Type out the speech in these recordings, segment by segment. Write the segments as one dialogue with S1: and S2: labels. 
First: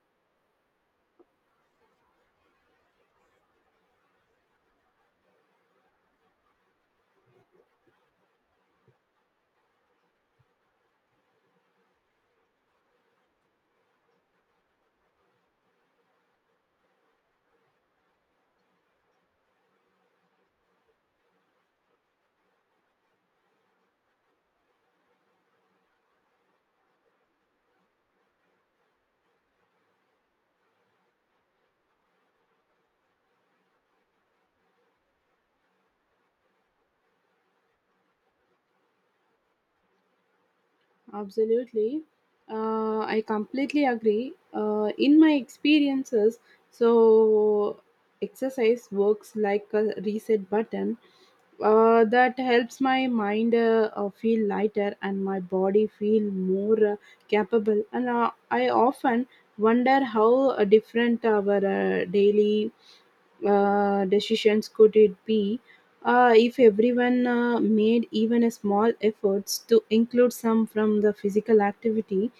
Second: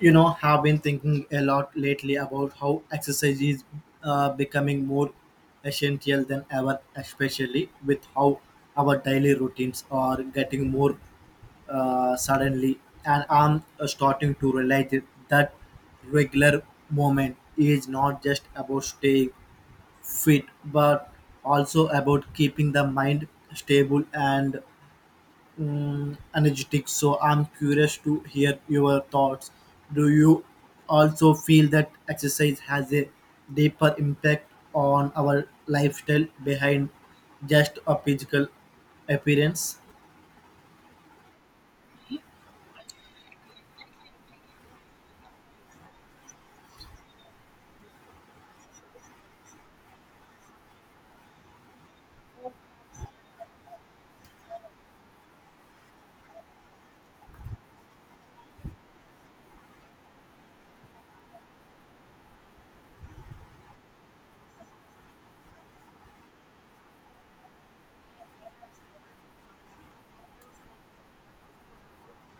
S1: Have been thinking a lot lately about how exercise is becoming more essential than ever, especially with how our daily routines are getting more suddenly. And I'm starting to that regular movement is not just about staying fit but also about keeping the mind stable and energetic. So I'm curious to hear your thoughts. Do you also feel that exercise has a deeper impact on our lifestyle behind just a physical appearance?
S2: Absolutely. I completely agree. In my experiences, so exercise works like a reset button that helps my mind feel lighter and my body feel more capable. And I often wonder how different our daily decisions could it be if everyone made even a small efforts to include some from the physical activity.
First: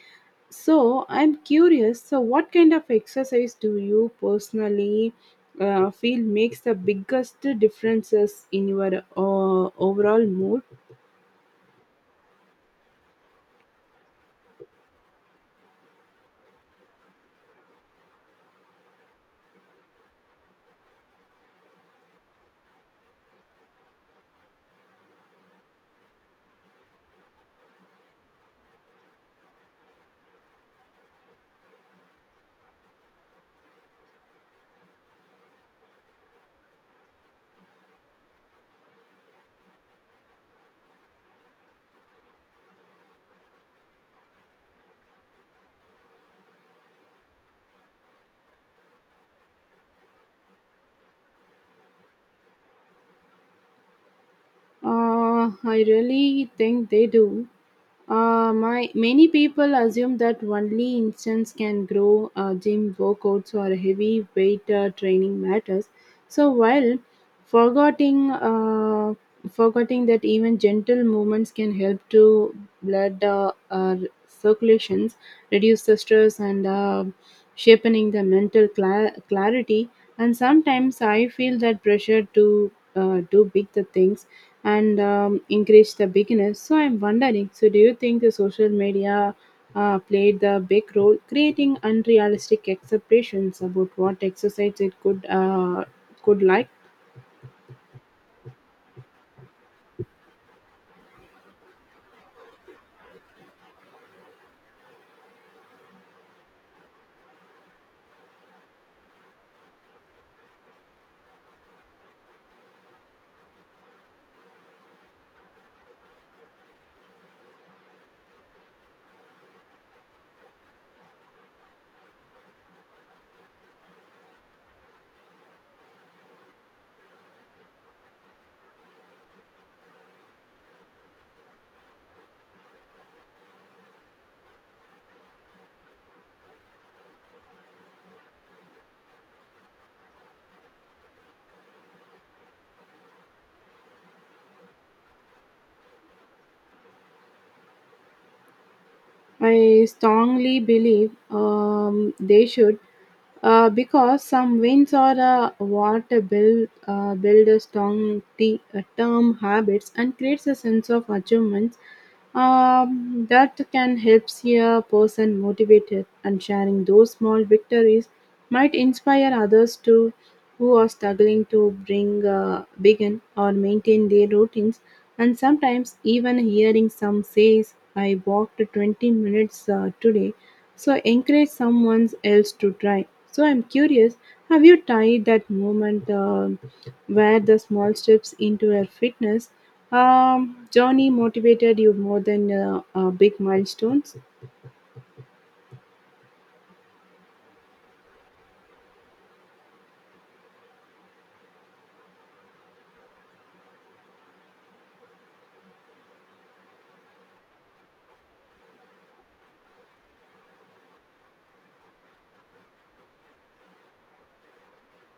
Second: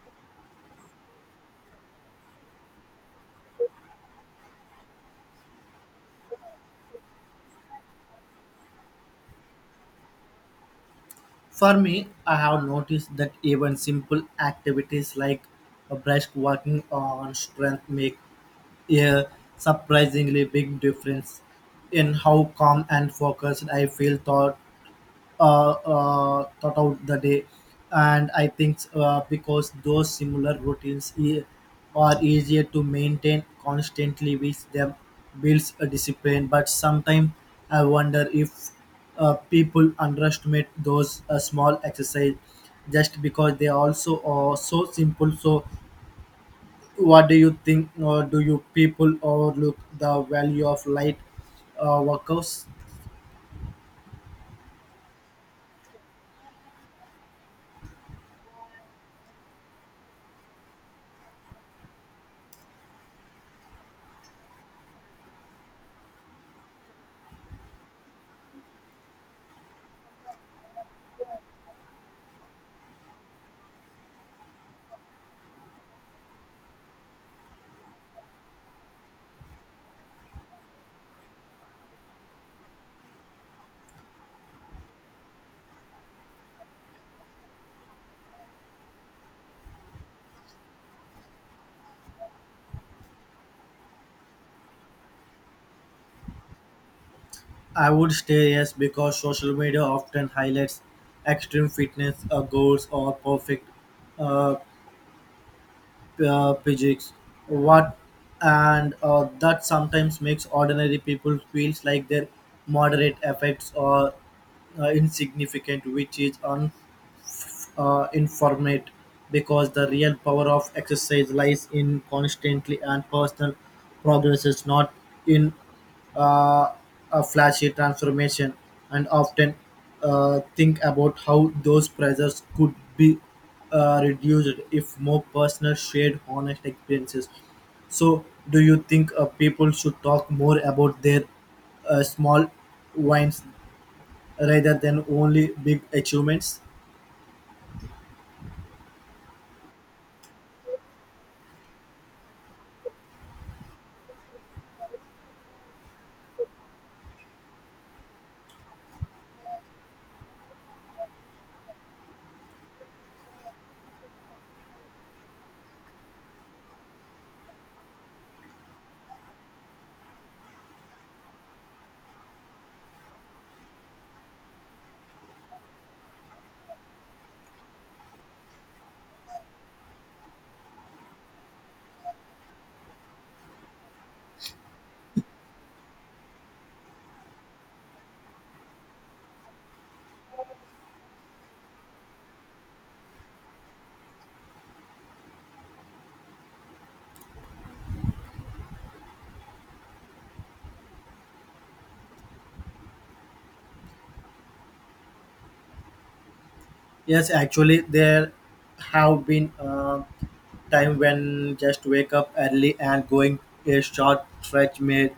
S2: So I'm curious, so what kind of exercise do you personally feel makes the biggest differences in your overall mood?
S1: For me, I have noticed that even simple activities like a brisk walking on strength make a surprisingly big difference in how calm and focused I feel thought thought out the day. And I think because those similar are easier to maintain constantly with them builds a discipline. But sometimes I wonder if people underestimate those small exercise just because they also are so simple. So what do you think, or do you people overlook the value of light workouts?
S2: I really think they do. My many people assume that only instance can grow gym workouts or heavy weight training matters. So while forgetting forgetting that even gentle movements can help to blood circulations, reduce the stress, and sharpening the mental clarity. And sometimes I feel that pressure to do big the things and encourage the beginners. So I'm wondering, so do you think the social media played the big role creating unrealistic expectations about what exercise it could could like?
S1: I would stay yes because social media often highlights extreme fitness goals or perfect uh, physiques. What and that sometimes makes ordinary people feels like their moderate efforts are insignificant, which is informate because the real power of exercise lies in constantly and personal progress is not in uh, a flashy transformation. And often think about how those pressures could be reduced if more personal shared honest experiences. So do you think people should talk more about their small wins rather than only big achievements?
S2: I strongly believe they should. Because some winds are what build a strong term habits and creates a sense of achievements that can help see a person motivated, and sharing those small victories might inspire others to who are struggling to bring begin or maintain their routines. And sometimes even hearing some says I walked 20 minutes today so encourage someone else to try. So I'm curious, have you tried that moment where the small steps into your fitness journey motivated you more than big milestones?
S1: Yes, actually, there have been time when just wake up early and going a short stretch made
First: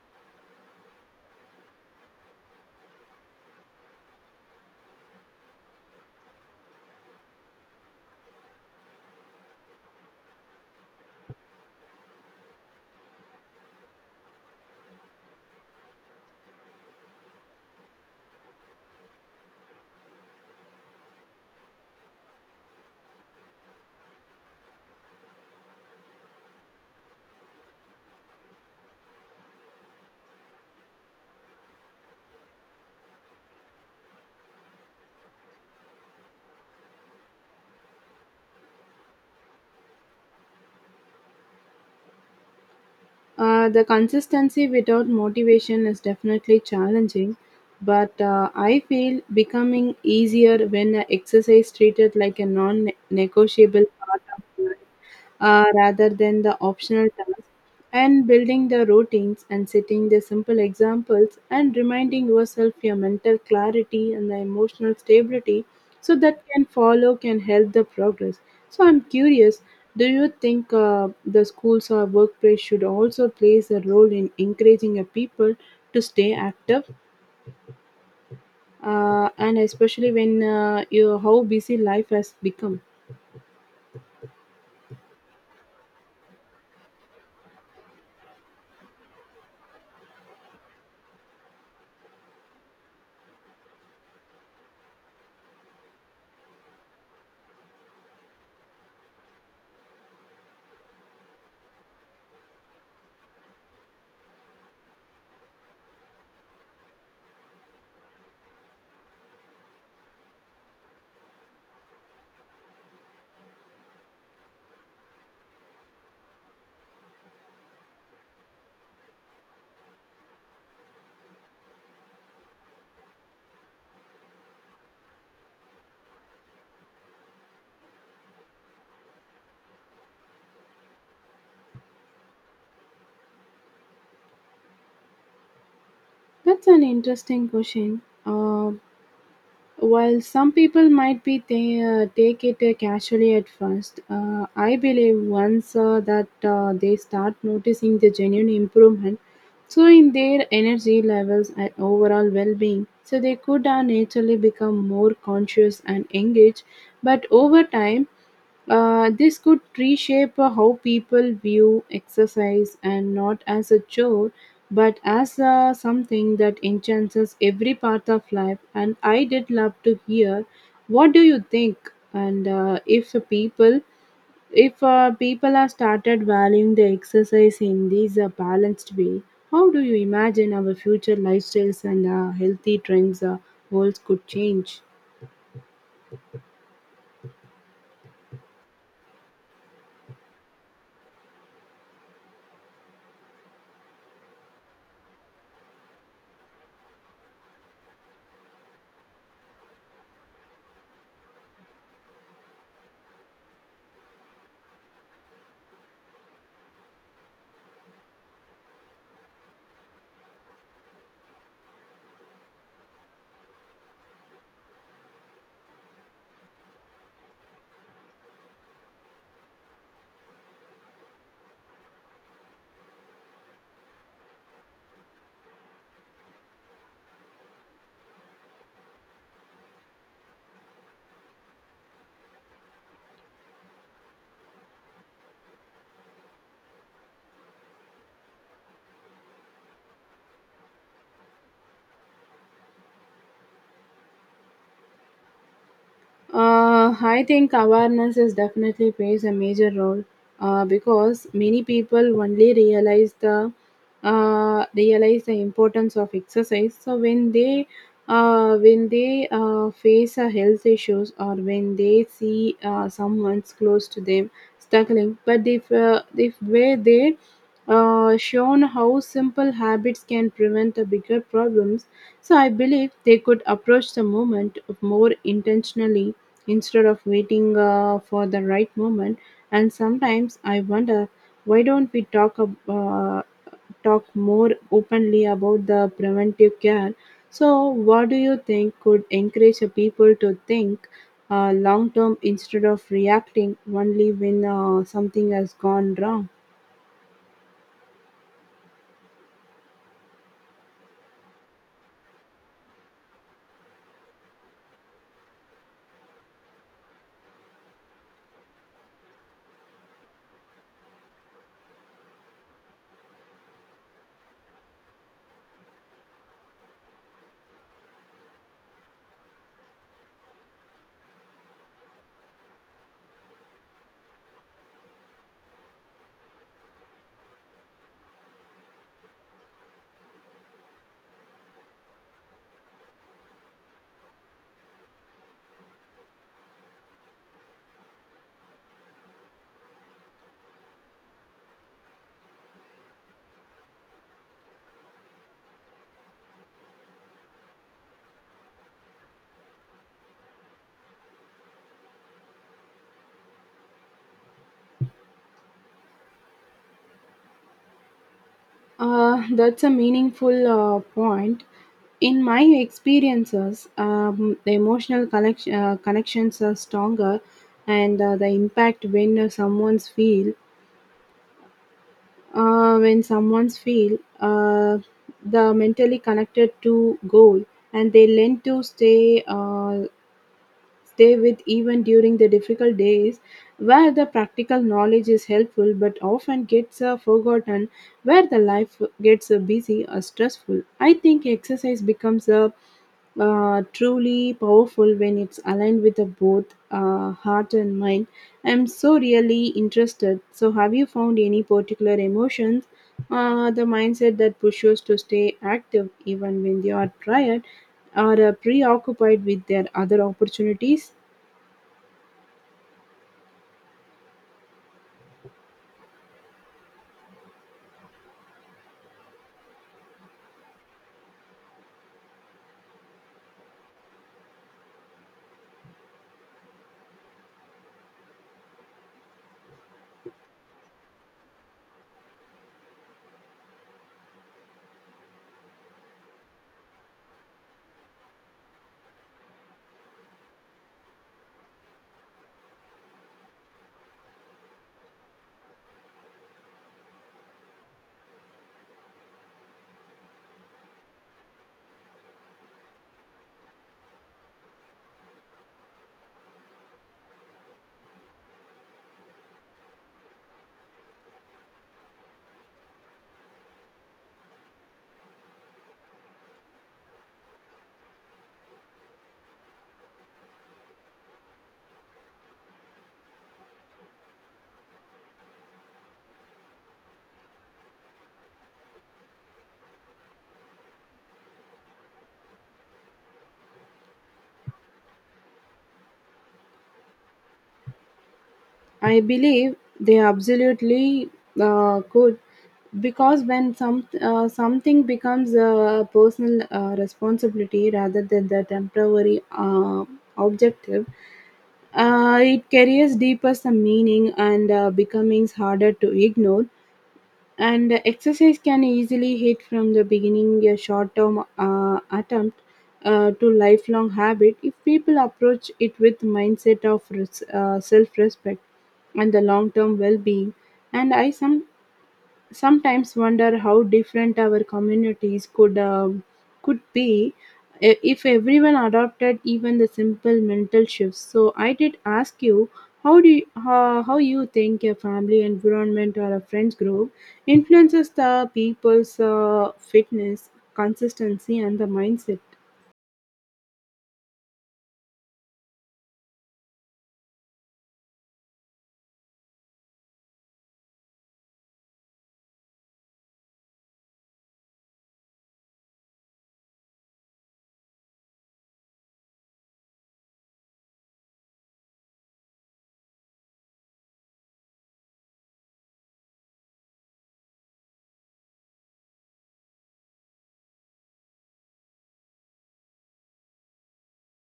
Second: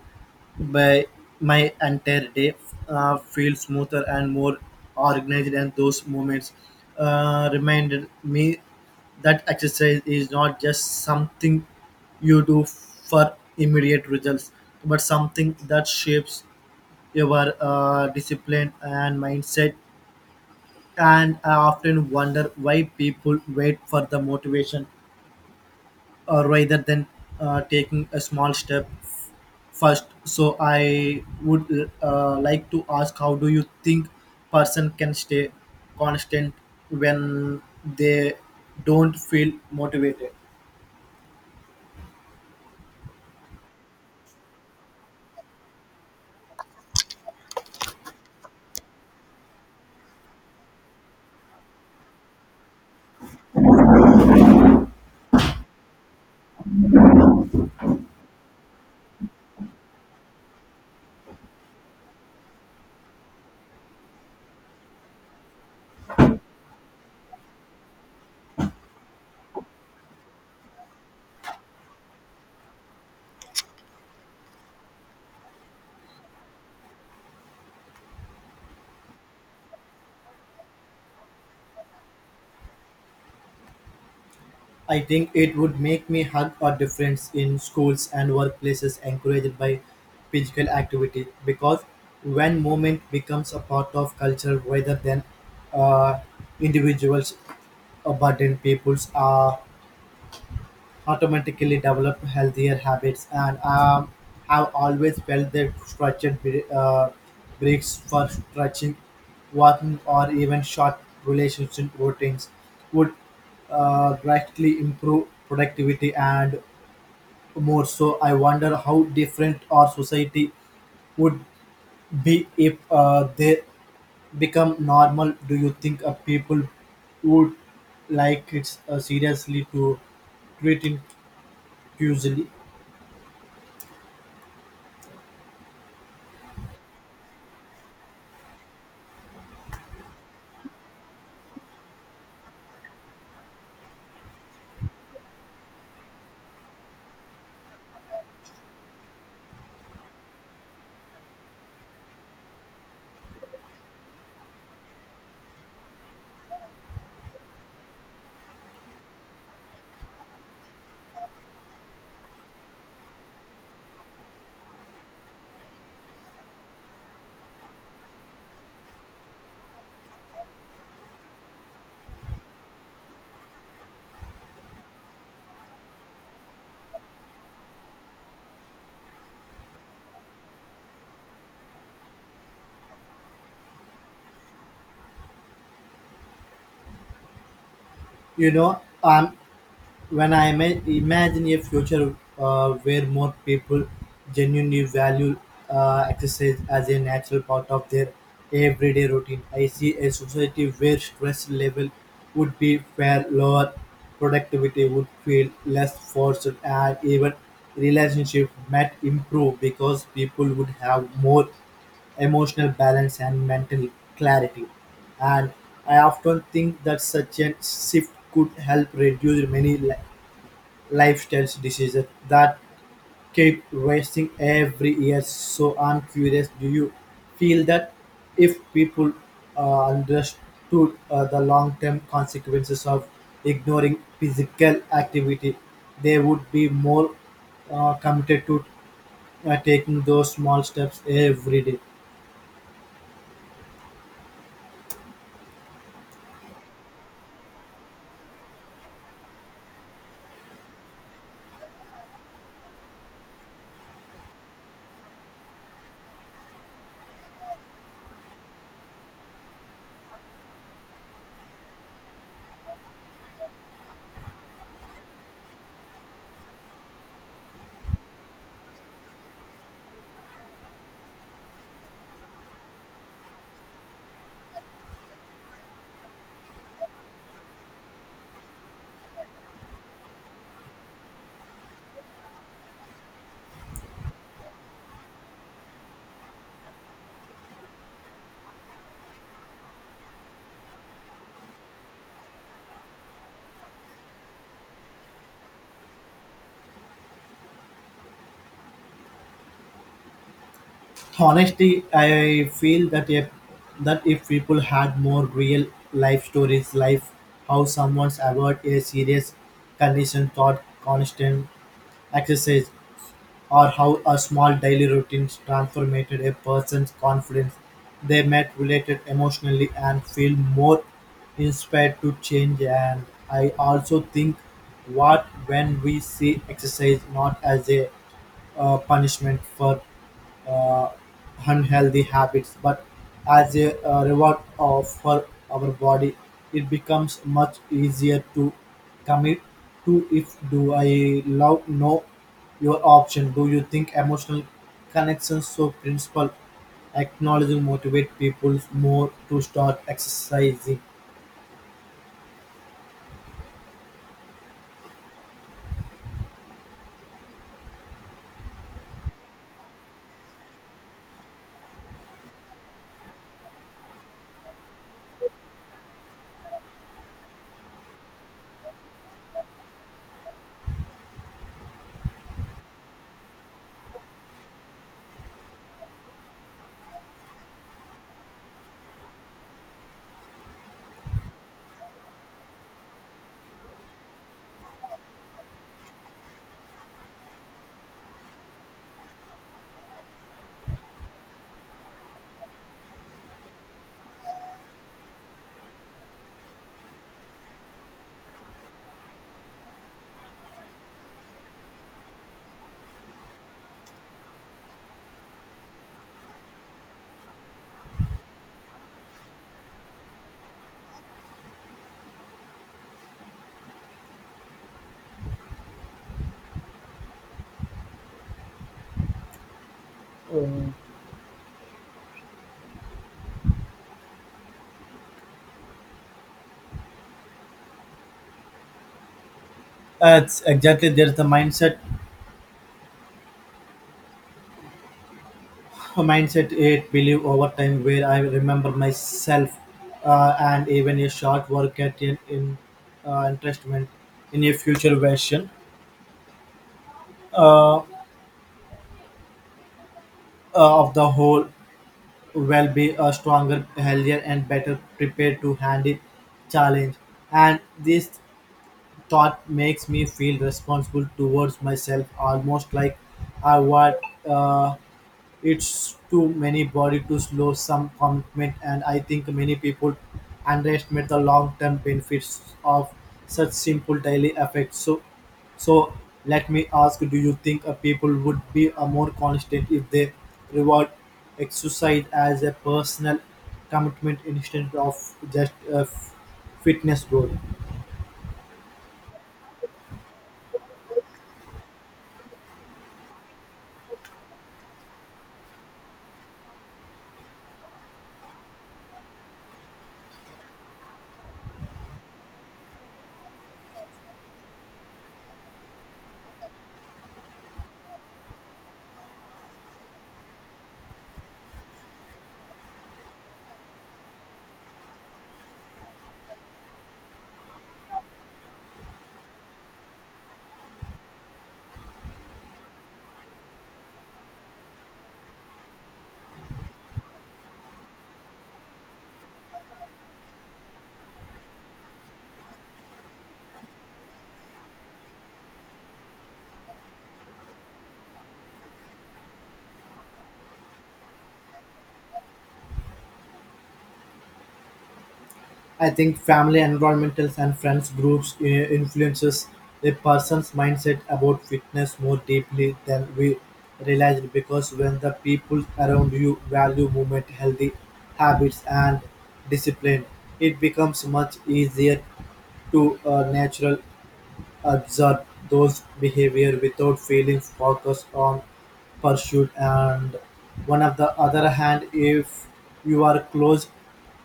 S1: by my entire day feel smoother and more organized. And those moments reminded me that exercise is not just something you do for immediate results, but something that shapes your discipline and mindset. And I often wonder why people wait for the motivation rather than taking a small first. So I would like to ask, how do you think person can stay constant when they don't feel motivated?
S2: The consistency without motivation is definitely challenging, but I feel becoming easier when exercise treated like a non-negotiable part of life rather than the optional task, and building the routines and setting the simple examples and reminding yourself your mental clarity and the emotional stability so that can follow can help the progress. So I'm curious, do you think the schools or workplace should also plays a role in encouraging a people to stay active, and especially when you how busy life has become?
S1: I think it would make me hug a difference in schools and workplaces encouraged by physical activity because when movement becomes a part of culture rather than uh, individuals burden, peoples are automatically develop healthier habits. And have always felt that structured breaks for stretching, walking, or even short relationship routines would greatly improve productivity and more. So I wonder how different our society would be if they become normal. Do you think people would like it seriously to treat it usually?
S2: That's an interesting question. While some people might be they take it casually at first, I believe once that they start noticing the genuine improvement, so in their energy levels and overall well-being, so they could naturally become more conscious and engaged. But over time, this could reshape how people view exercise, and not as a chore but as something that enhances every part of life. And I did love to hear what do you think, and if people are started valuing the exercise in this balanced way, how do you imagine our future lifestyles and healthy trends worlds could change?
S1: You know, when I imagine a future where more people genuinely value exercise as a natural part of their everyday routine, I see a society where stress level would be far lower, productivity would feel less forced, and even relationship might improve because people would have more emotional balance and mental clarity. And I often think that such a shift could help reduce many lifestyle diseases that keep rising every year. So I'm curious, do you feel that if people understood the long-term consequences of ignoring physical activity, they would be more committed to taking those small steps every day?
S2: I think awareness is definitely plays a major role because many people only realize the realize the importance of exercise. So when they face a health issues, or when they see someone's close to them struggling, but if where they shown how simple habits can prevent the bigger problems, so I believe they could approach the moment more intentionally instead of waiting for the right moment. And sometimes I wonder, why don't we talk talk more openly about the preventive care? So what do you think could encourage a people to think long term instead of reacting only when something has gone wrong?
S1: Honestly, I feel that if people had more real life stories, like how someone's avoid a serious condition thought constant exercise, or how a small daily routine transformed a person's confidence, they met related emotionally and feel more inspired to change. And I also think what when we see exercise not as a punishment for uh, unhealthy habits, but as a reward of for our body, it becomes much easier to commit to if do I love no your option. Do you think emotional connections so principle acknowledging motivate people more to start exercising?
S2: That's a meaningful point. In my experiences, the emotional connection, connections are stronger, and the impact when someone's feel when someone's feel the mentally connected to goal, and they learn to stay stay with even during the difficult days, where the practical knowledge is helpful but often gets forgotten, where the life gets busy or stressful. I think exercise becomes a truly powerful when it's aligned with the both heart and mind. I'm so really interested. So have you found any particular emotions, the mindset that pushes to stay active even when you are tired? Are preoccupied with their other opportunities.
S1: Um, That's exactly there's the mindset it believe over time where I remember myself and even a short work at an in, investment in a future version uh, uh, of the whole will be a stronger, healthier, and better prepared to handle challenge. And this thought makes me feel responsible towards myself, almost like I was. Uh, It's too many body to slow some commitment. And I think many people underestimate the long term benefits of such simple daily effects. So let me ask, do you think a people would be a more constant if they reward exercise as a personal commitment instead of just a fitness goal?
S2: I believe they absolutely could, because when something becomes a personal responsibility rather than the temporary objective, it carries deeper some meaning and becomings harder to ignore. And exercise can easily hit from the beginning a short term attempt to lifelong habit if people approach it with mindset of self respect and the long term well being. And I some sometimes wonder how different our communities could be if everyone adopted even the simple mental shifts. So I did ask you, how you think a family environment or a friends group influences the people's fitness consistency and the mindset?
S1: I think family, environmentals, and friends groups influences a person's mindset about fitness more deeply than we realize, because when the people around you value movement, healthy habits, and discipline, it becomes much easier to natural observe those behavior without feeling focused on pursuit. And one of the other hand, if you are close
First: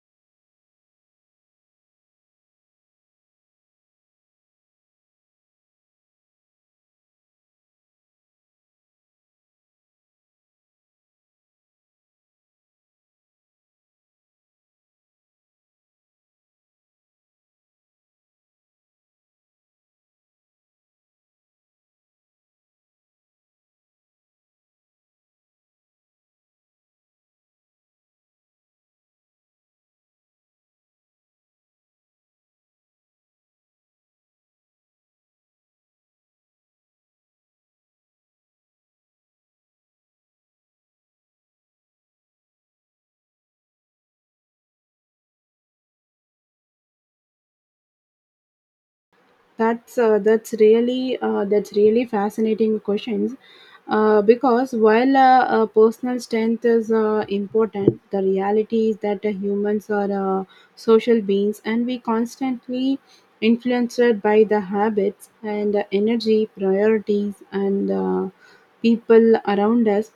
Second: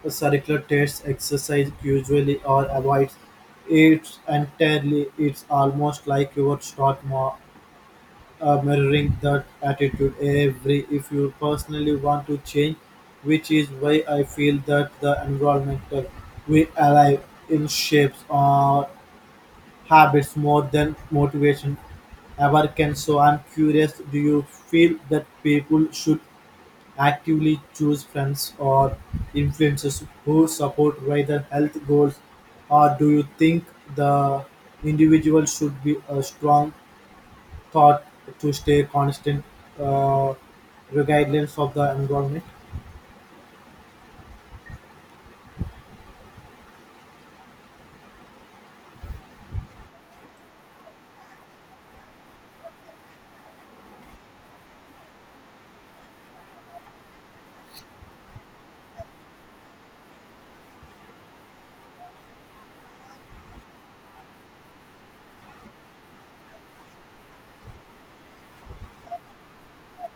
S1: circular tests exercise usually or avoids it entirely, it's almost like you would start more mirroring that attitude every if you personally want to change, which is why I feel that the environmental we alive in shapes or habits more than motivation ever can. So I'm curious, do you feel that people should actively choose friends or influencers who support rather health goals, or do you think the individual should be a strong thought to stay constant uh, regardless of the environment?
S2: That's really fascinating questions. Because while personal strength is important, the reality is that humans are social beings, and we constantly influenced by the habits and energy priorities and people around us.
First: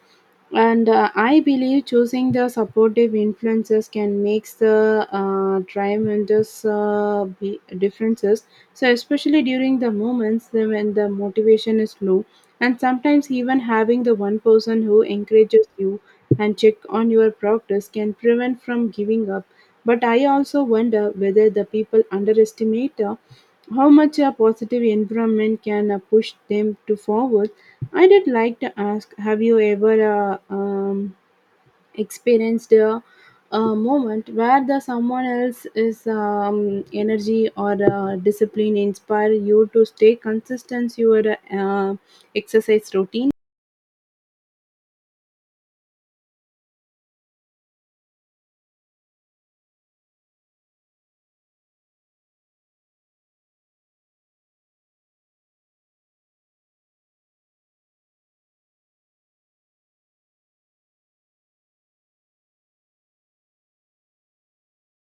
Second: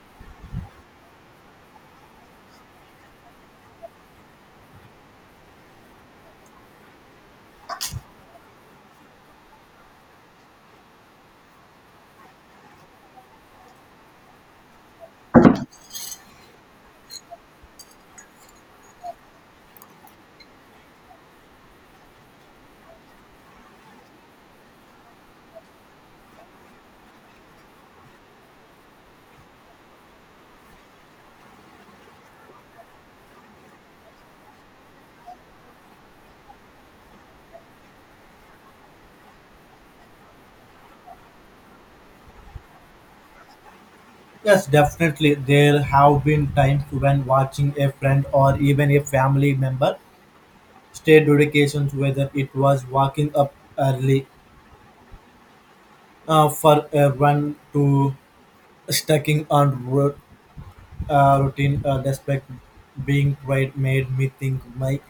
S2: And I believe choosing the supportive influences can make the tremendous differences so, especially during the moments when the motivation is low, and sometimes even having the one person who encourages you and check on your progress can prevent from giving up. But I also wonder whether the people underestimate how much a positive environment can push them to forward. I did like to ask, have you ever experienced a moment where the someone else is energy or discipline inspire you to stay consistent your uh, exercise routine?
S1: Yes, definitely. There have been times when watching a friend or even a family member state dedications, whether it was waking up early for a run to stacking on routine despite being tried, made me think my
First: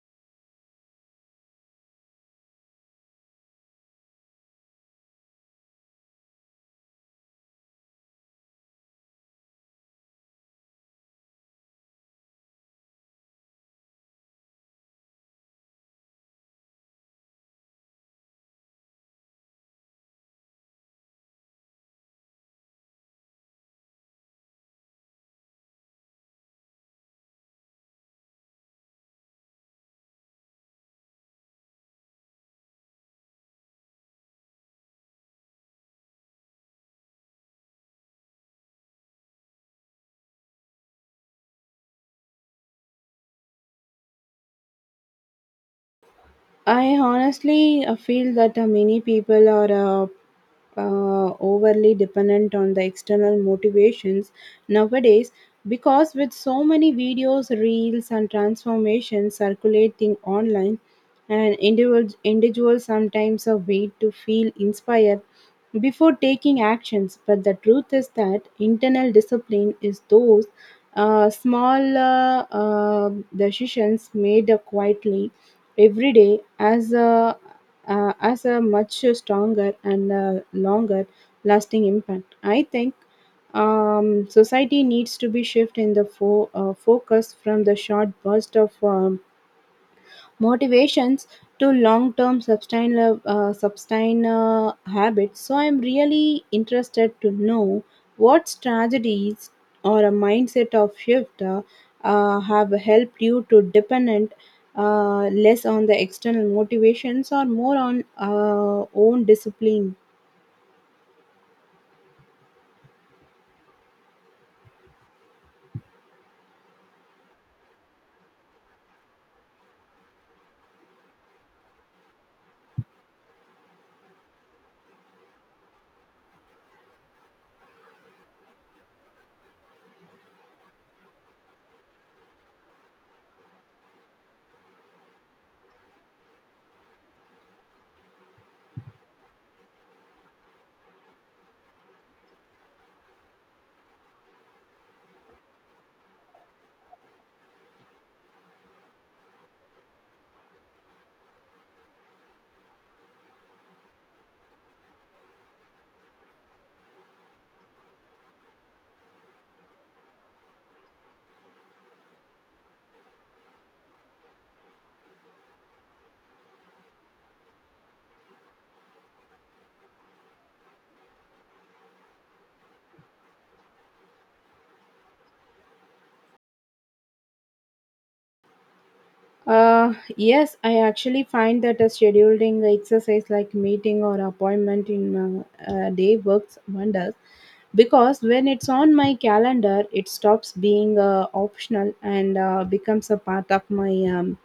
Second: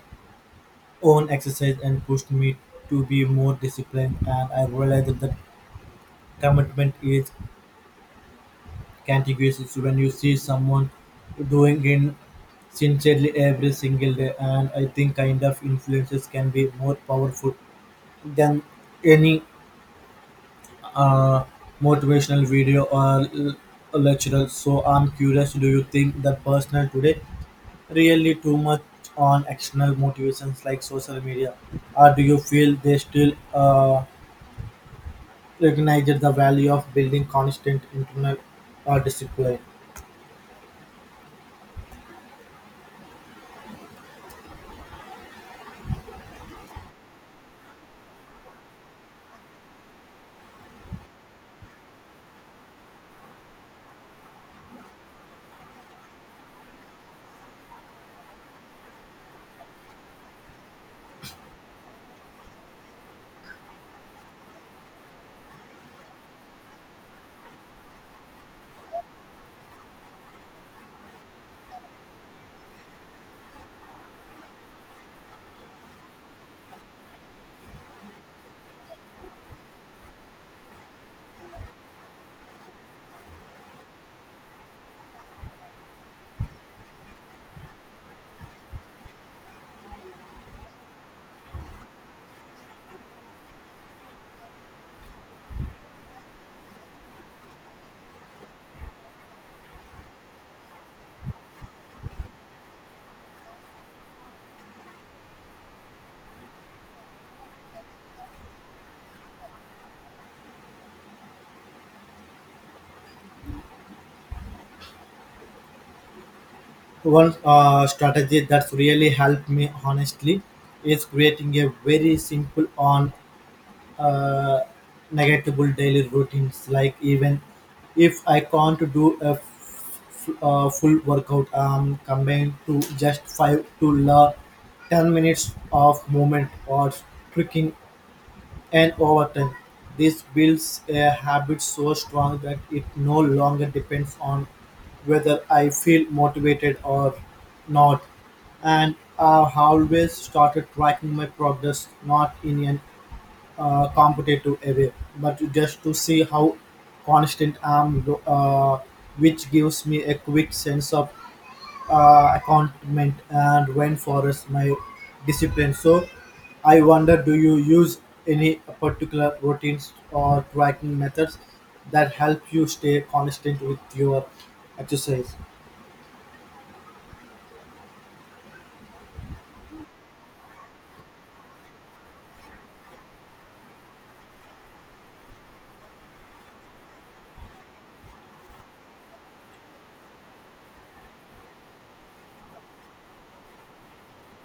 S1: own exercise and pushed me to be more disciplined. And I realized that the commitment is contiguous. It's when you see someone doing it sincerely every single day, and I think kind of influences can be more powerful than any uh, motivational video or lecturer. So I'm curious, do you think that personal today really too much on external motivations like social media, or do you feel they still recognize the value of building constant internal discipline?
S2: I honestly feel that many people are overly dependent on the external motivations nowadays because with so many videos, reels, and transformations circulating online, and individuals sometimes wait to feel inspired before taking actions. But the truth is that internal discipline is those small decisions made quietly every day as a much stronger and longer lasting impact. I think society needs to be shift in the focus from the short burst of motivations to long term sustainable habits. So I'm really interested to know what strategies or a mindset of shift have helped you to dependent less on the external motivations or more on own discipline.
S1: One strategy that's really helped me, honestly, is creating a very simple on uh, negatable daily routines, like even if I can't do a full workout, um, combined to just 5 to la 10 minutes of movement or tricking. And overtime this builds a habit so strong that it no longer depends on whether I feel motivated or not. And I have always started tracking my progress not in an competitive away, but just to see how constant I'm, which gives me a quick sense of accountment and when forest my discipline. So I wonder, do you use any particular routines or tracking methods that help you stay constant with your exercise?
S2: Yes, I actually find that a scheduling exercise like meeting or appointment in a day works wonders because when it's on my calendar, it stops being optional and becomes a part of my um,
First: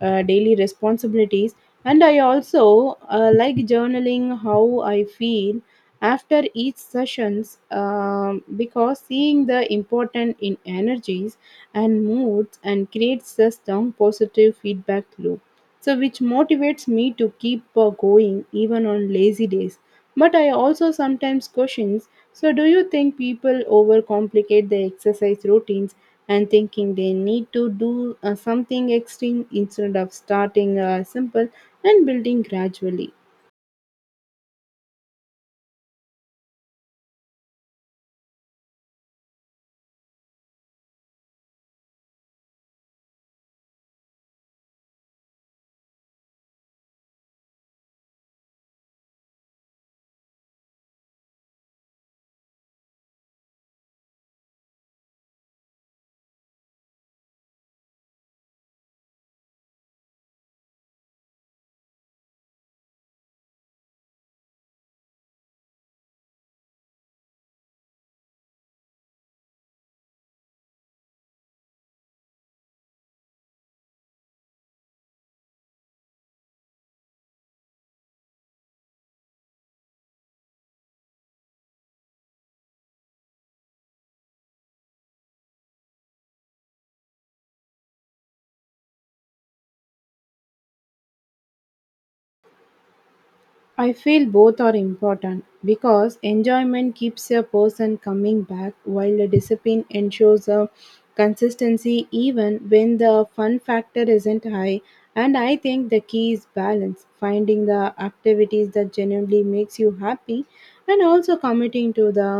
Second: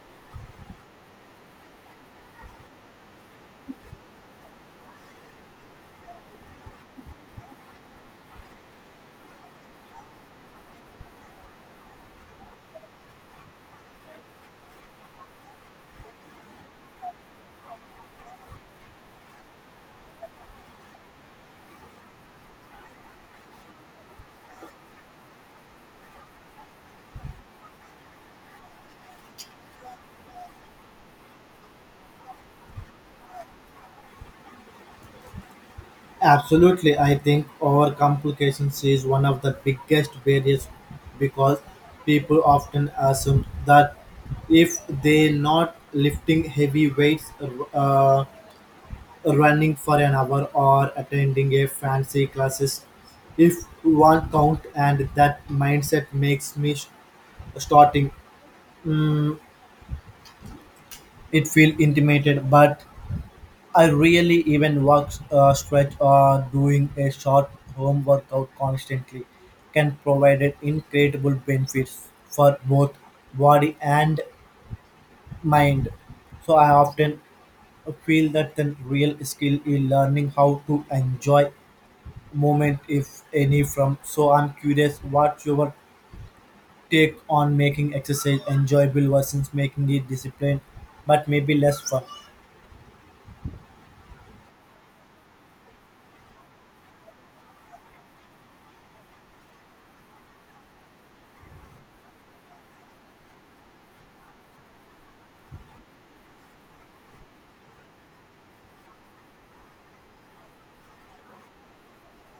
S2: daily responsibilities. And I also like journaling how I feel after each sessions because seeing the important in energies and moods and creates a strong positive feedback loop so which motivates me to keep going even on lazy days. But I also sometimes questions, so do you think people overcomplicate their exercise routines and thinking they need to do something extreme instead of starting simple and building gradually?
S1: Absolutely, I think overcomplication is one of the biggest barriers because people often assume that if they're not lifting heavy weights, uh, running for an hour, or attending a fancy classes, if one count, and that mindset makes me starting it feel intimidated. But I really even work stretch or doing a short home workout constantly can provide incredible benefits for both body and mind. So I often feel that the real skill is learning how to enjoy moment if any from. So I'm curious, what your take on making exercise enjoyable versus making it disciplined but maybe less fun?
S2: I feel both are important because enjoyment keeps a person coming back, while the discipline ensures a consistency even when the fun factor isn't high. And I think the key is balance, finding the activities that genuinely makes you happy and also committing to the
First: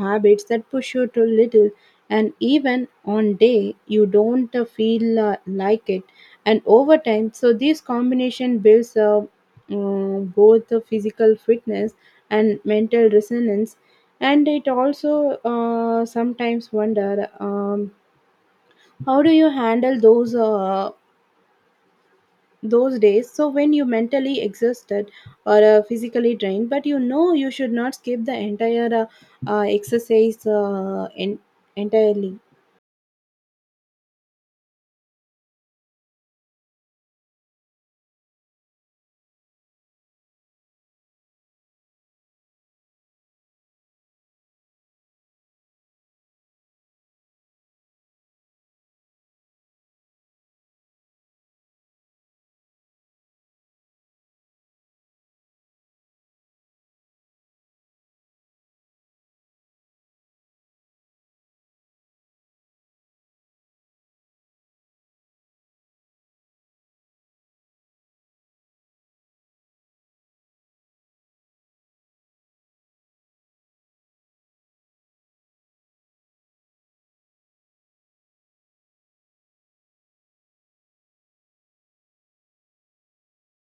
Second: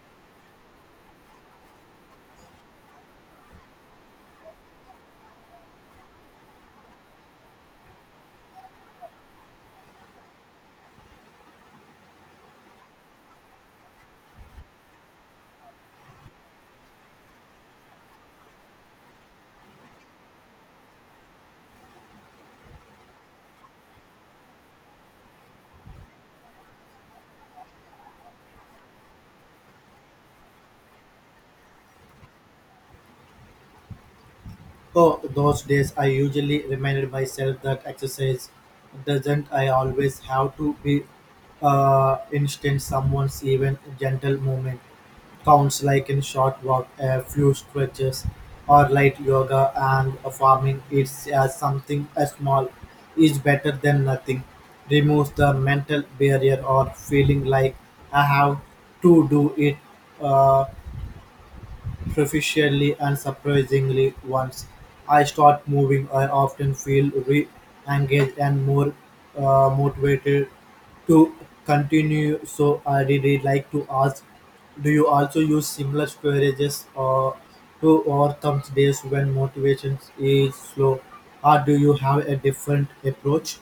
S2: habits that push you to little, and even on day you don't feel like it. And over time, so this combination builds a both the physical fitness and mental resonance. And it also sometimes wonder, how do you handle those those days so when you mentally exhausted or physically drained but you know you should not skip the entire exercise entirely?
S1: Oh, those days I usually reminded myself that exercise doesn't I always have to be instant someone's. Even gentle movement counts, like in short walk, a few stretches or light yoga, and a farming it's something as small is better than nothing. Removes the mental barrier or feeling like I have to do it. Uh, Professionally and surprisingly, once I start moving, I often feel re-engaged and more motivated to continue. So I really like to ask, do you also use similar strategies or to overcome days when motivation is slow, or do you have a different approach?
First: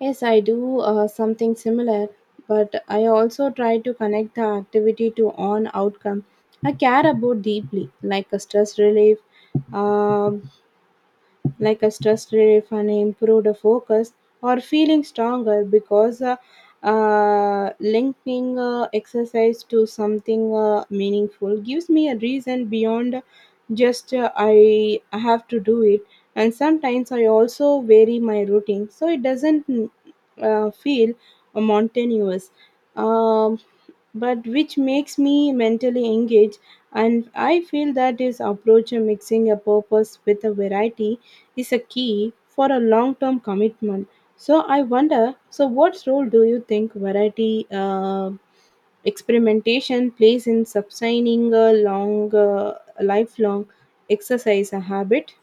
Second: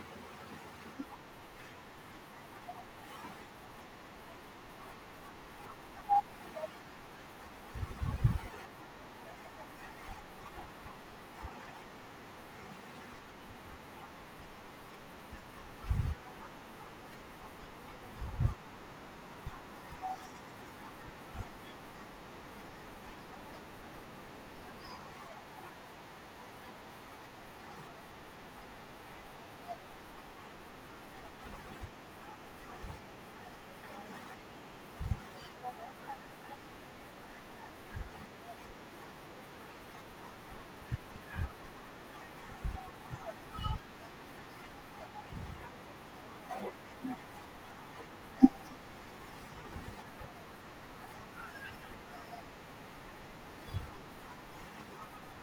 S2: Yes, I do something similar, but I also try to connect the activity to on outcome I care about deeply, like a stress relief, um and improved focus or feeling stronger, because linking exercise to something meaningful gives me a reason beyond just I have to do it. And sometimes I also vary my routine so it doesn't feel mountainous. Um, but which makes me mentally engaged, and I feel that is approach a mixing a purpose with a variety is a key for a long term commitment. So I wonder, so what role do you think variety experimentation plays in sustaining a long, lifelong exercise a habit?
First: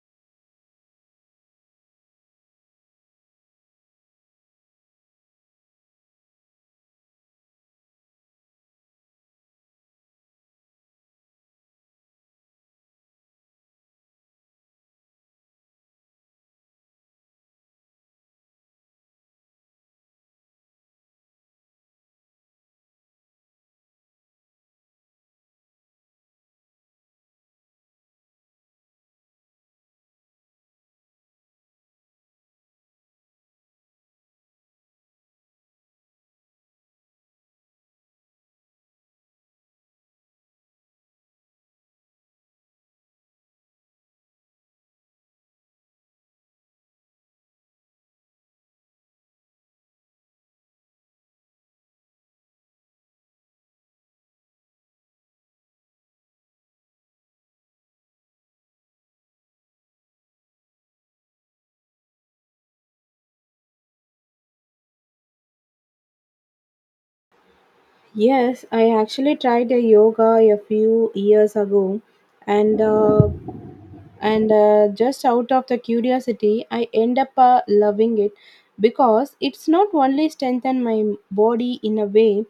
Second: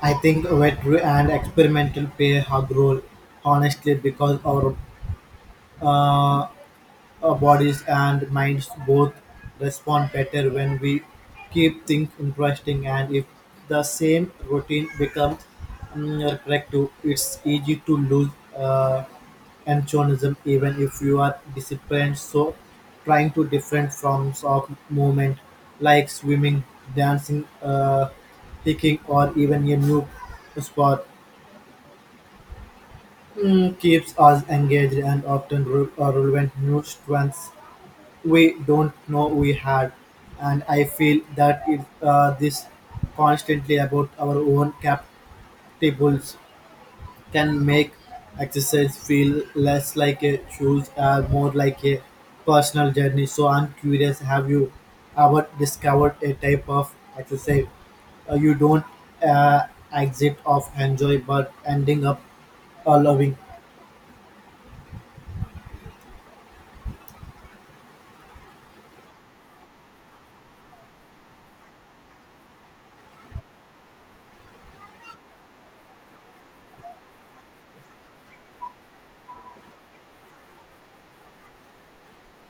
S1: I think veterinary and experimental play a hard role, honestly, because uh, our bodies and minds both respond better when we keep things interesting. And if the same routine becomes repetitive, it's easy to lose uh, enthusiasm even if you are disciplined. So trying to different forms of movement like swimming, dancing, hiking, or even a new sport keeps us engaged and often relevant new strengths we don't know we had. And I feel that it, this constantly about our own captables can make exercise feel less like a choose and more like a personal journey. So I'm curious, have you ever discovered a type of exercise you don't uh, exit of enjoy but ending up loving?
S2: Yes, I actually tried a yoga a few years ago, and uh, and just out of the curiosity I end up loving it because it's not only strengthened my body in a way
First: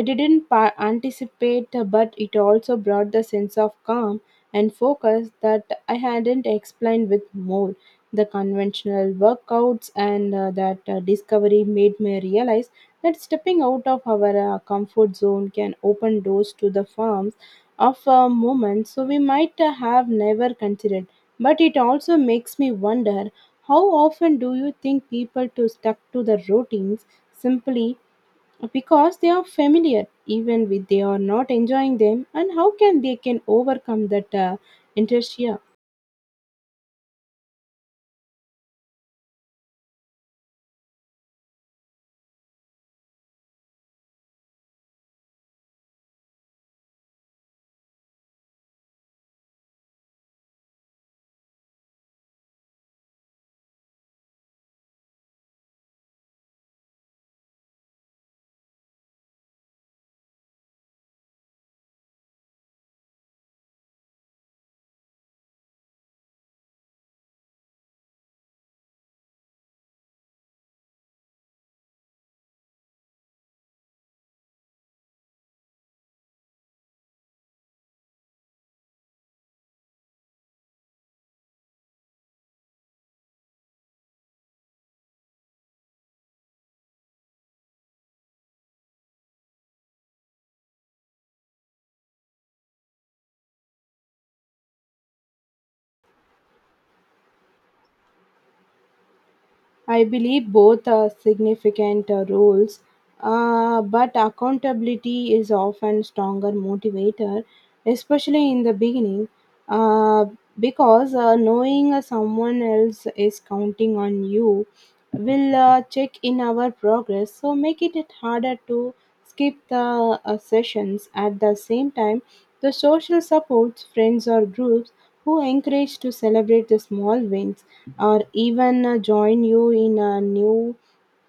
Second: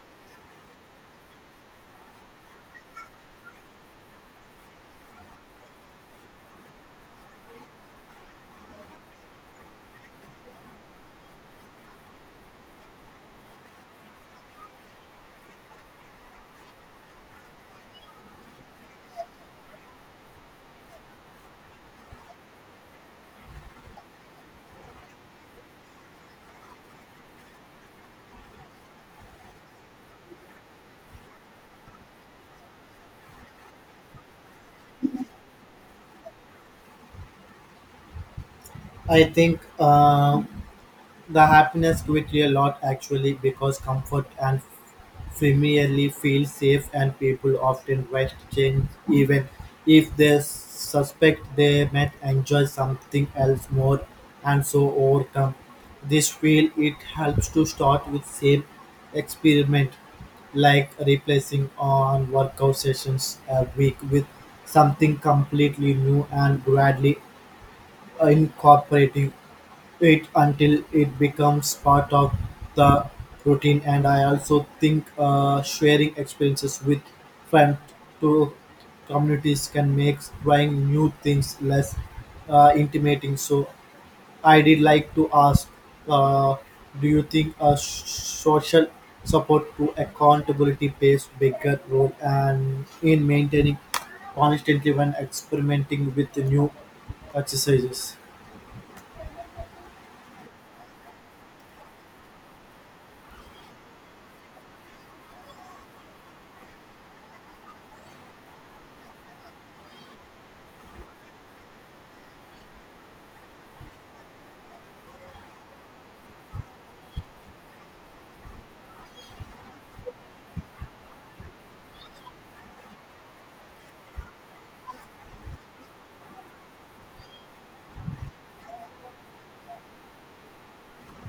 S2: I didn't anticipate but it also brought the sense of calm and focus that I hadn't explained with more the conventional workouts, and that discovery made me realize that stepping out of our comfort zone can open doors to the forms of moments so we might have never considered. But it also makes me wonder, how often do you think people to stuck to the routines simply because they are familiar even if they are not enjoying them, and how can they can overcome that inertia?
S1: I think. The happiness quickly a lot actually because comfort and familiarly feel safe and people often rest change even if they suspect they might enjoy something else more, and so overcome this feel it helps to start with same experiment, like replacing on workout sessions a week with something completely new and gradually incorporating it until it becomes part of the routine. And I also think sharing experiences with friends to communities can make trying new things less intimidating. So I did like to ask, uh, do you think a social support to accountability plays bigger role and in maintaining constantly when experimenting with new exercises?
S2: I believe both are significant roles, but accountability is often stronger motivator, especially in the beginning, uh, because knowing someone else is counting on you will check in our progress, so make it harder to skip the sessions. At the same time, the social supports, friends or groups who encourage to celebrate the small wins or even join you in new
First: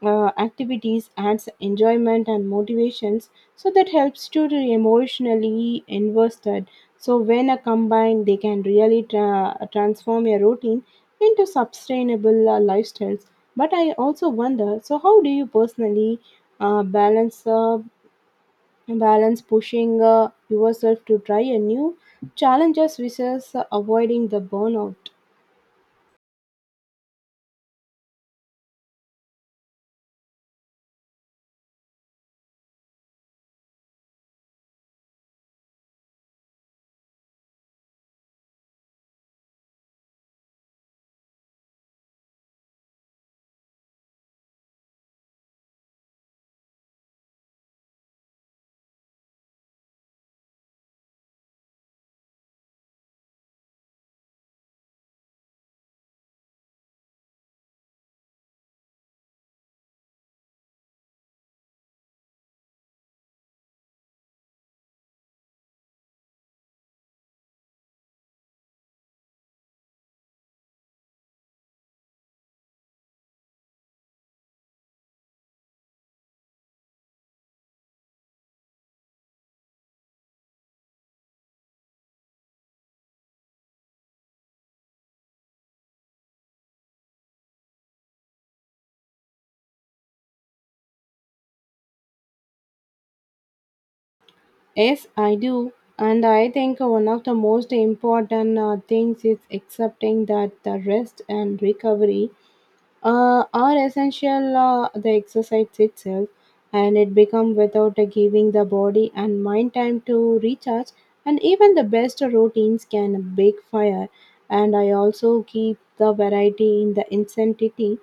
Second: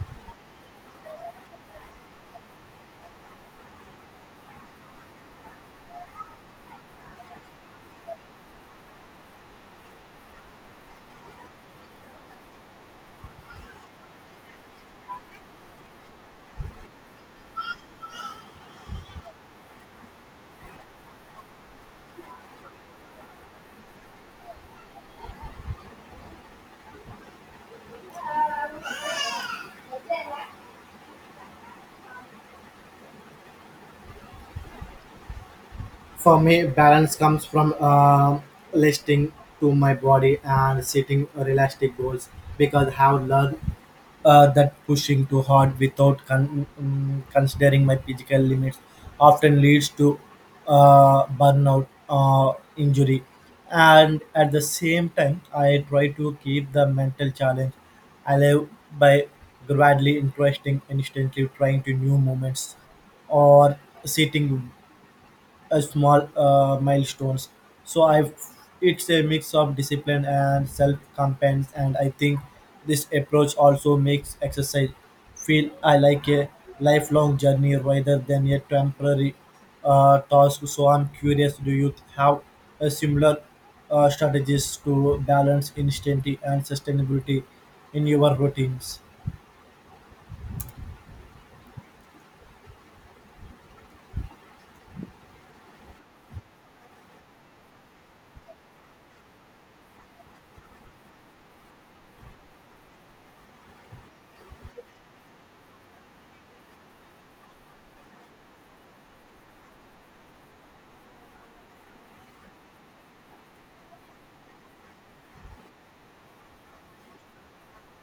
S2: activities adds enjoyment and motivations so that helps to emotionally invested, so when combined they can really transform your routine into sustainable lifestyles. But I also wonder, so how do you personally uh, balance uh, balance pushing yourself to try a new challenges versus avoiding the burnout?
S1: For me, balance comes from listening to my body and setting realistic goals because I have learned that pushing too hard without considering my physical limits often leads to burnout injury. And at the same time, I try to keep the mental challenge alive by gradually interesting, instantly trying to new moments or sitting small milestones. So I've it's a mix of discipline and self confidence, and I think this approach also makes exercise feel I like a lifelong journey rather than a temporary task. So I'm curious, do you have a similar strategies to balance intensity and sustainability in your routines?
S2: Yes, I do. And I think one of the most important things is accepting that the rest and recovery are essential, the exercise itself, and it becomes without giving the body and mind time to recharge. And even the best routines can bake fire. And I also keep the variety in the intensity,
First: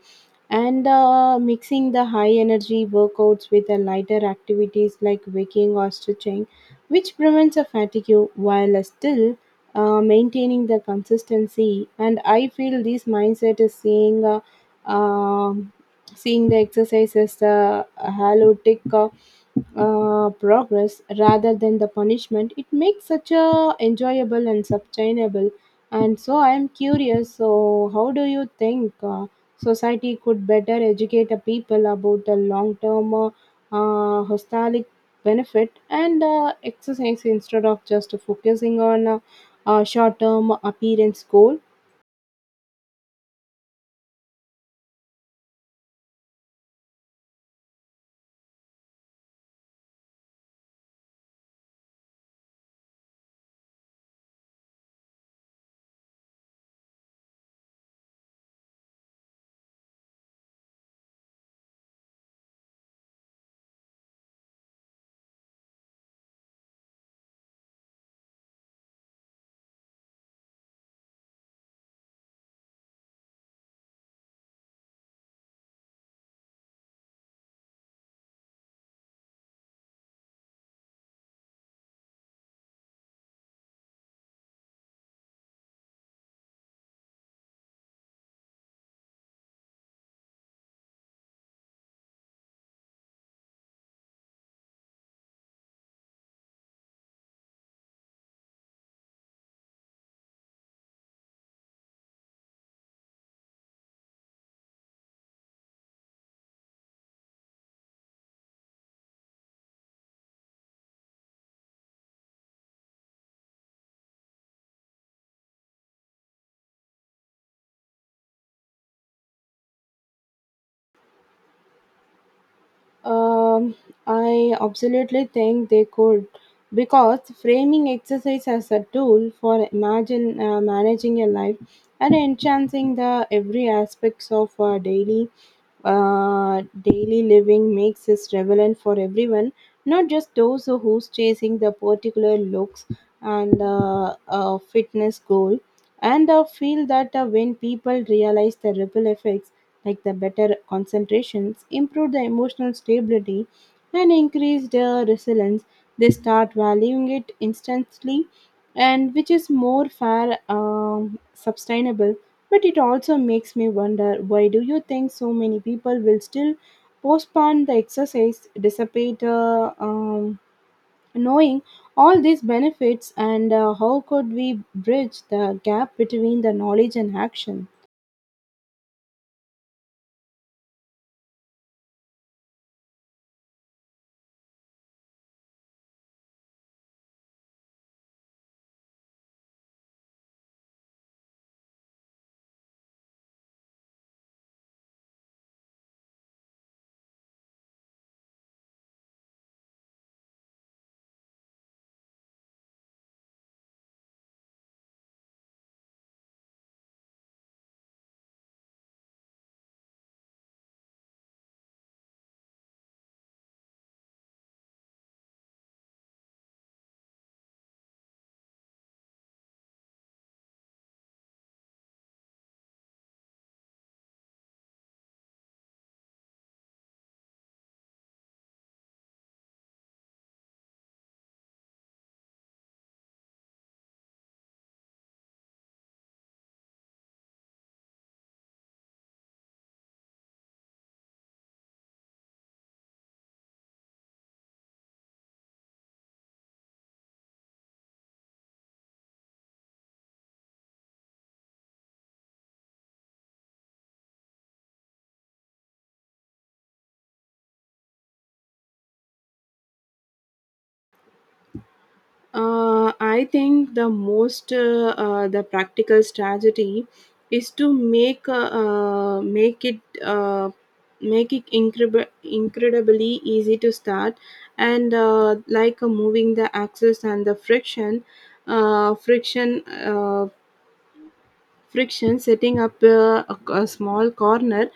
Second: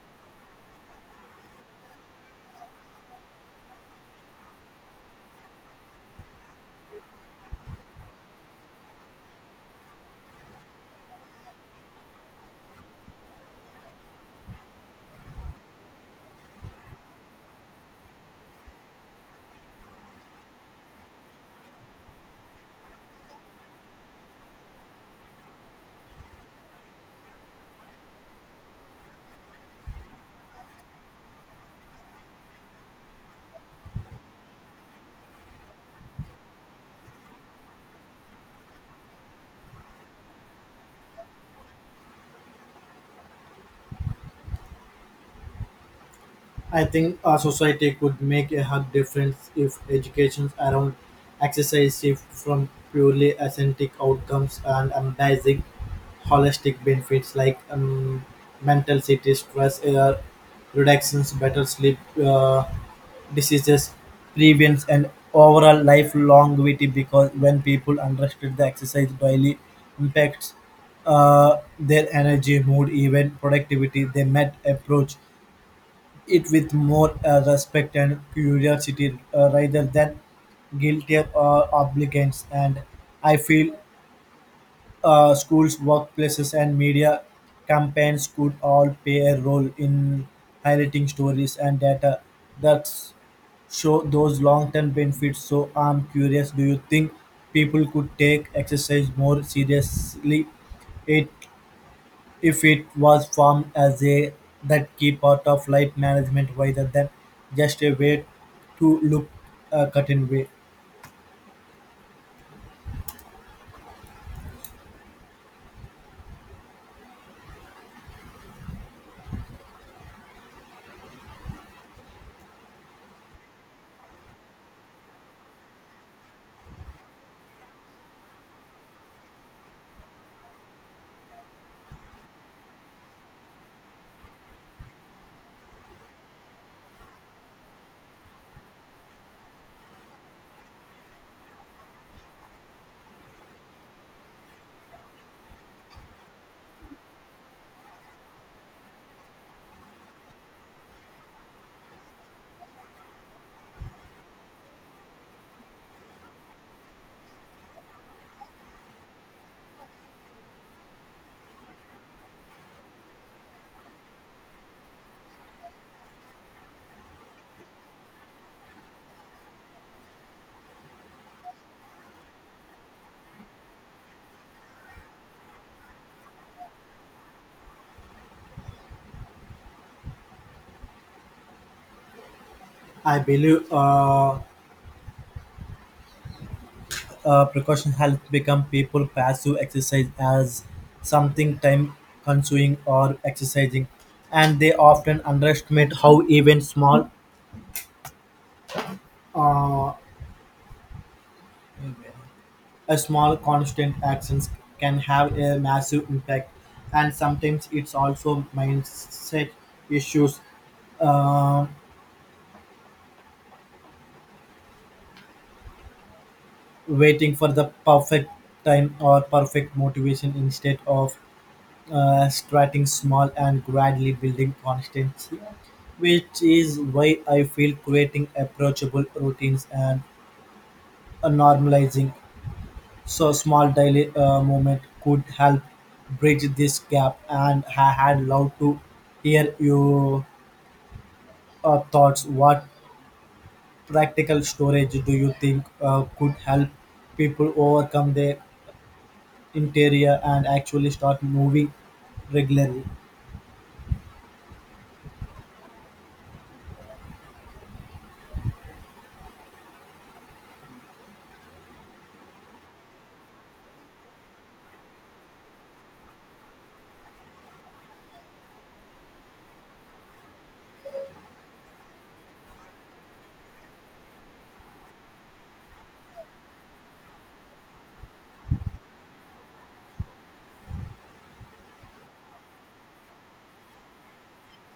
S2: and mixing the high energy workouts with the lighter activities like waking or stretching which prevents a fatigue while still maintaining the consistency. And I feel this mindset is um, seeing the exercise as the halotic progress rather than the punishment, it makes such a enjoyable and sustainable. And so I am curious, so how do you think society could better educate the people about the long term hostile benefit and exercise instead of just focusing on short term appearance goal?
S1: I think our society could make a hug difference if education around exercise shift from purely aesthetic outcomes and embracing holistic benefits like mental city stress air reductions, better sleep, diseases, prevents, and overall life longevity, because when people understood the exercise daily impacts their energy, mood, even productivity, they might approach it with more respect and curiosity rather than guilty or obligations. And I feel schools, workplaces, and media campaigns could all play a role in highlighting stories and data that show those long-term benefits. So I'm curious, do you think people could take exercise more seriously? It if it was formed as a that key part of life management rather than just a way to look a certain way.
S2: Um, I absolutely think they could because framing exercise as a tool for imagine managing your life and enhancing the every aspects of our daily daily living makes this relevant for everyone, not just those who's chasing the particular looks and fitness goal. And I feel that when people realize the ripple effects, like the better concentrations, improve the emotional stability, and increase their resilience, they start valuing it instantly, and which is more fair, sustainable. But it also makes me wonder, why do you think so many people will still postpone the exercise despite knowing all these benefits, and how could we bridge the gap between the knowledge and action?
S1: I believe precaution helps become people passive exercise as something time consuming or exercising, and they often underestimate how even small uh, A small constant actions can have a massive impact, and sometimes it's also mindset issues. Uh, Waiting for the perfect time or perfect motivation instead of starting small and gradually building constancy, which is why I feel creating approachable routines and normalizing so small daily movement could help bridge this gap. And I had loved to hear your thoughts. What practical storage do you think could help people overcome their interior and actually start moving regularly?
S2: I think the most the practical strategy is to make it incredibly easy to start, and like moving the axis and the friction uh, friction uh, friction setting up a small corner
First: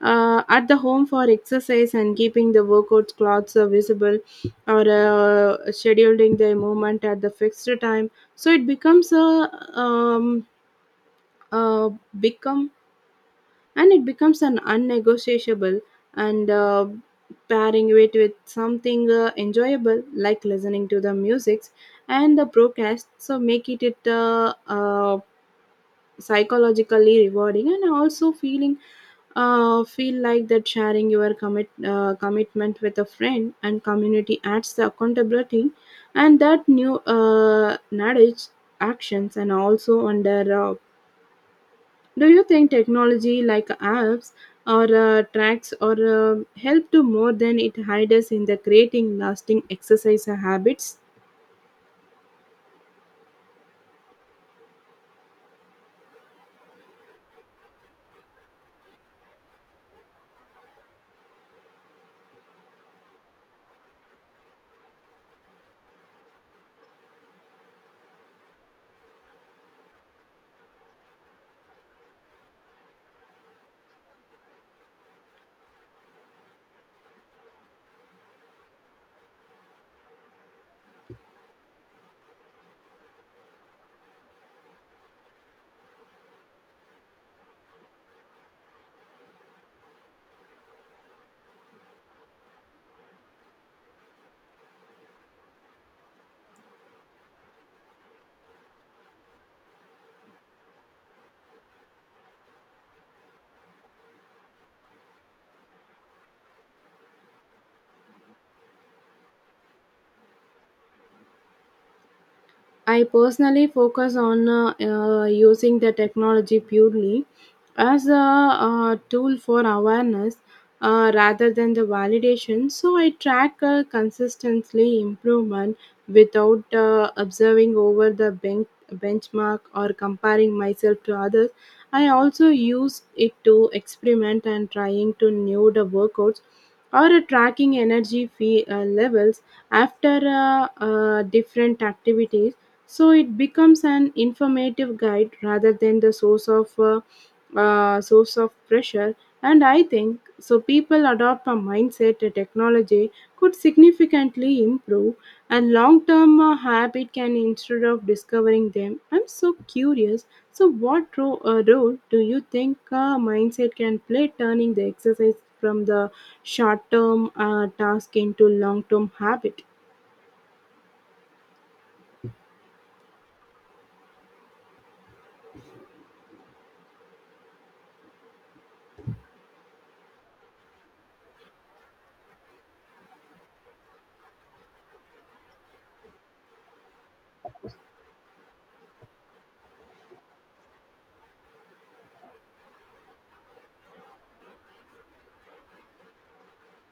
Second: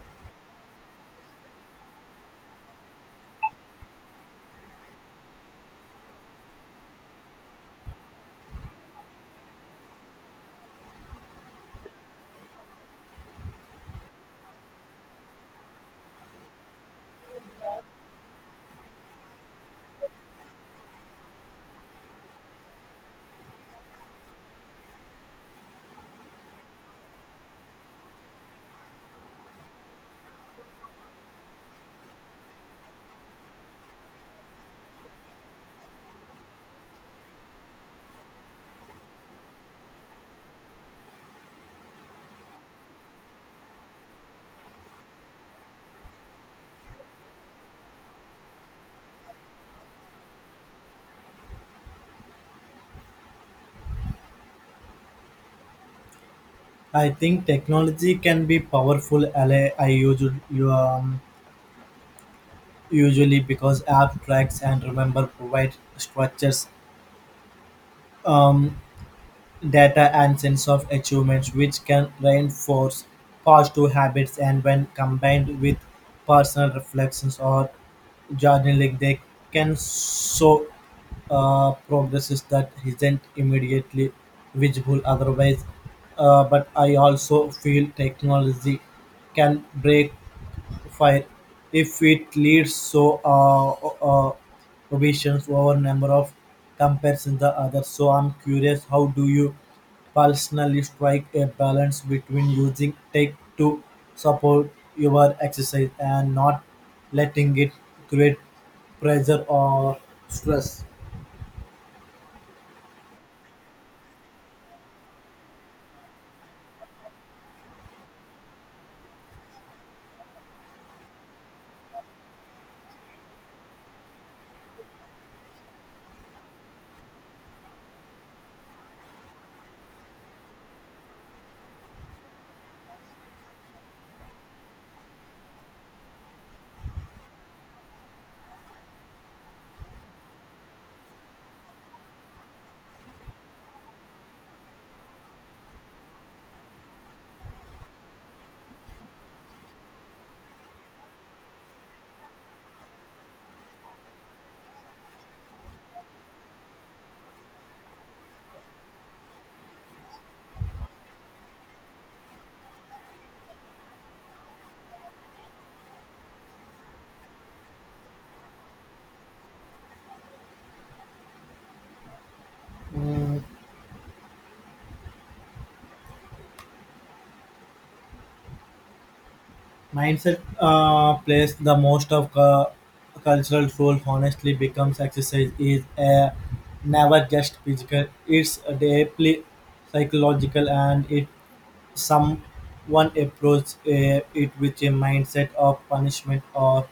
S2: at the home for exercise and keeping the workout clothes visible or scheduling the movement at the fixed time so it becomes a um, uh, become and it becomes an unnegotiable, and pairing it with something enjoyable like listening to the music and the broadcast so make it psychologically rewarding. And also feeling feel like that sharing your commitment with a friend and community adds the accountability and that new knowledge actions. And also under do you think technology like apps or tracks or help to more than it hides in the creating lasting exercise habits?
S1: I think technology can be powerful ally. I um, usually because app tracks and remember provide structures. Um, Data and sense of achievement which can reinforce positive habits, and when combined with personal reflections or journaling, they can show progresses that isn't immediately visible otherwise. But I also feel technology can break fire if it leads to ovations over number of compares in the other. So I'm curious, how do you personally strike a balance between using tech to support your exercise and not letting it create pressure or stress?
S2: I personally focus on using the technology purely as a, tool for awareness rather than the validation. So I track consistently improvement without observing over the benchmark or comparing myself to others. I also use it to experiment and trying to new the workouts or tracking energy levels after different activities so it becomes an informative guide rather than the source of pressure. And I think so people adopt a mindset that technology could significantly improve and long term habit can instead of discovering them. I'm so curious, so what role do you think mindset can play turning the exercise from the short term task into long term habit?
S1: Mindset plays the most of cultural role. Honestly, becomes exercise is a never just physical. It's deeply psychological, and it someone approaches it with a mindset of punishment or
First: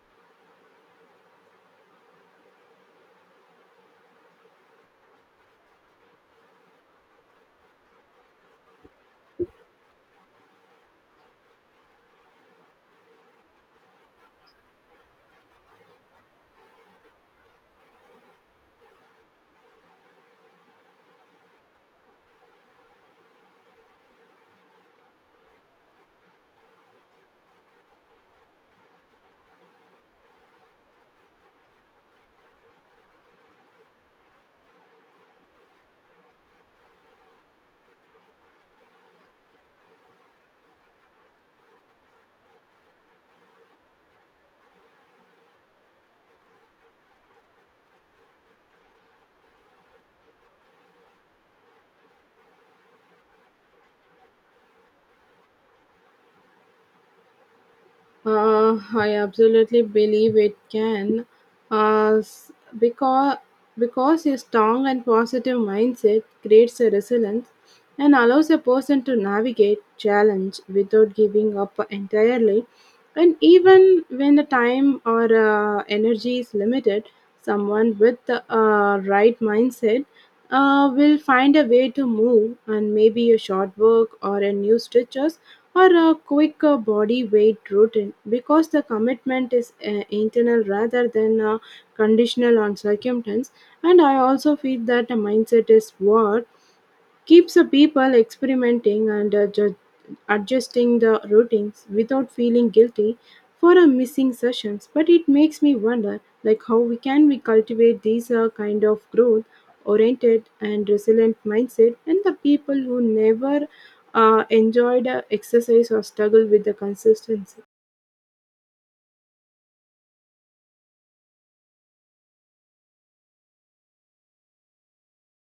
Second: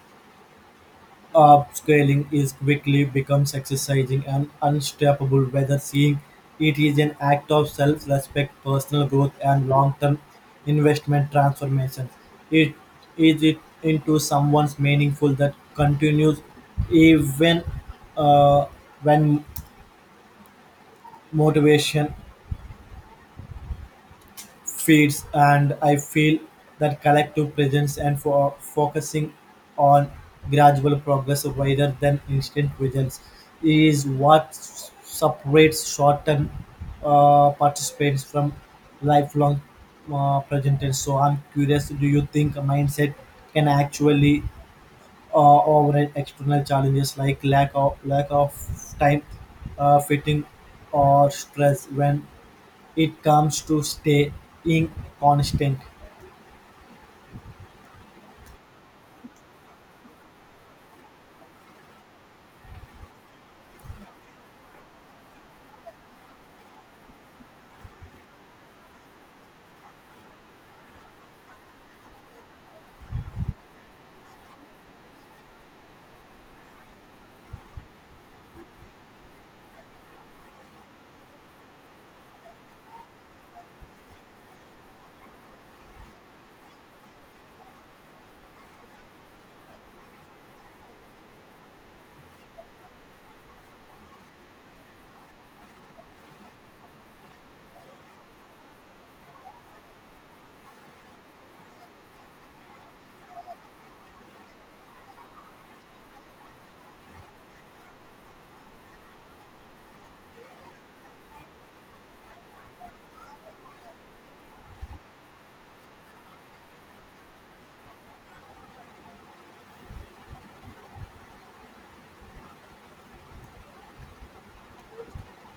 S1: upscaling is quickly becomes exercising and unstoppable, whether seeing it is an act of self-respect, personal growth, and long-term investment transformation. It is it into someone's meaningful that continues even uh, when motivation feeds. And I feel that collective presence and for focusing on gradual progress rather than instant results is what separates short-term participants from lifelong presenters. So I'm curious, do you think a mindset can actually override external challenges like lack of time, fitting, or stress when it comes to staying constant?
S2: I absolutely believe it can, uh, because because a strong and positive mindset creates a resilience and allows a person to navigate challenge without giving up entirely. And even when the time or energy is limited, someone with the right mindset will find a way to move and maybe a short work or a new stitches or a quick body weight routine because the commitment is internal rather than conditional on circumstance. And I also feel that a mindset is what keeps the people experimenting and adjusting the routines without feeling guilty for a missing sessions. But it makes me wonder, like how we can we cultivate these kind of growth oriented and resilient mindset and the people who never enjoyed exercise or struggle with the consistency.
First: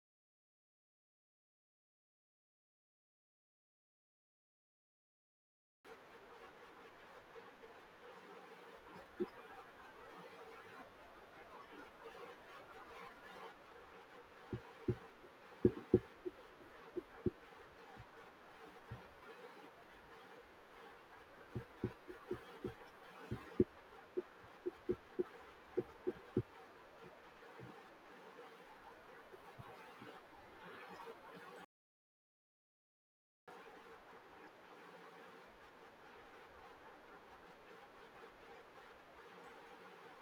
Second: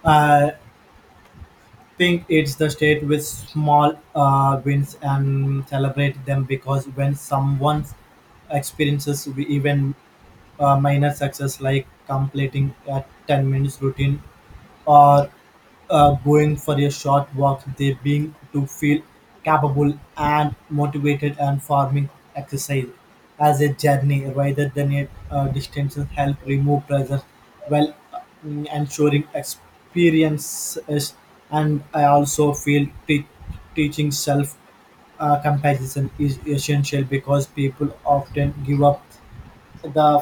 S1: I think it's the state with small wins and celebrate them, because when someone experiences even minor success like completing a 10 minutes routine or going for a short walk, they being to feel capable and motivated, and forming exercise as a journey rather than a distance help remove pressure while ensuring experiences. And I also feel teaching self comparison is essential because people often give up the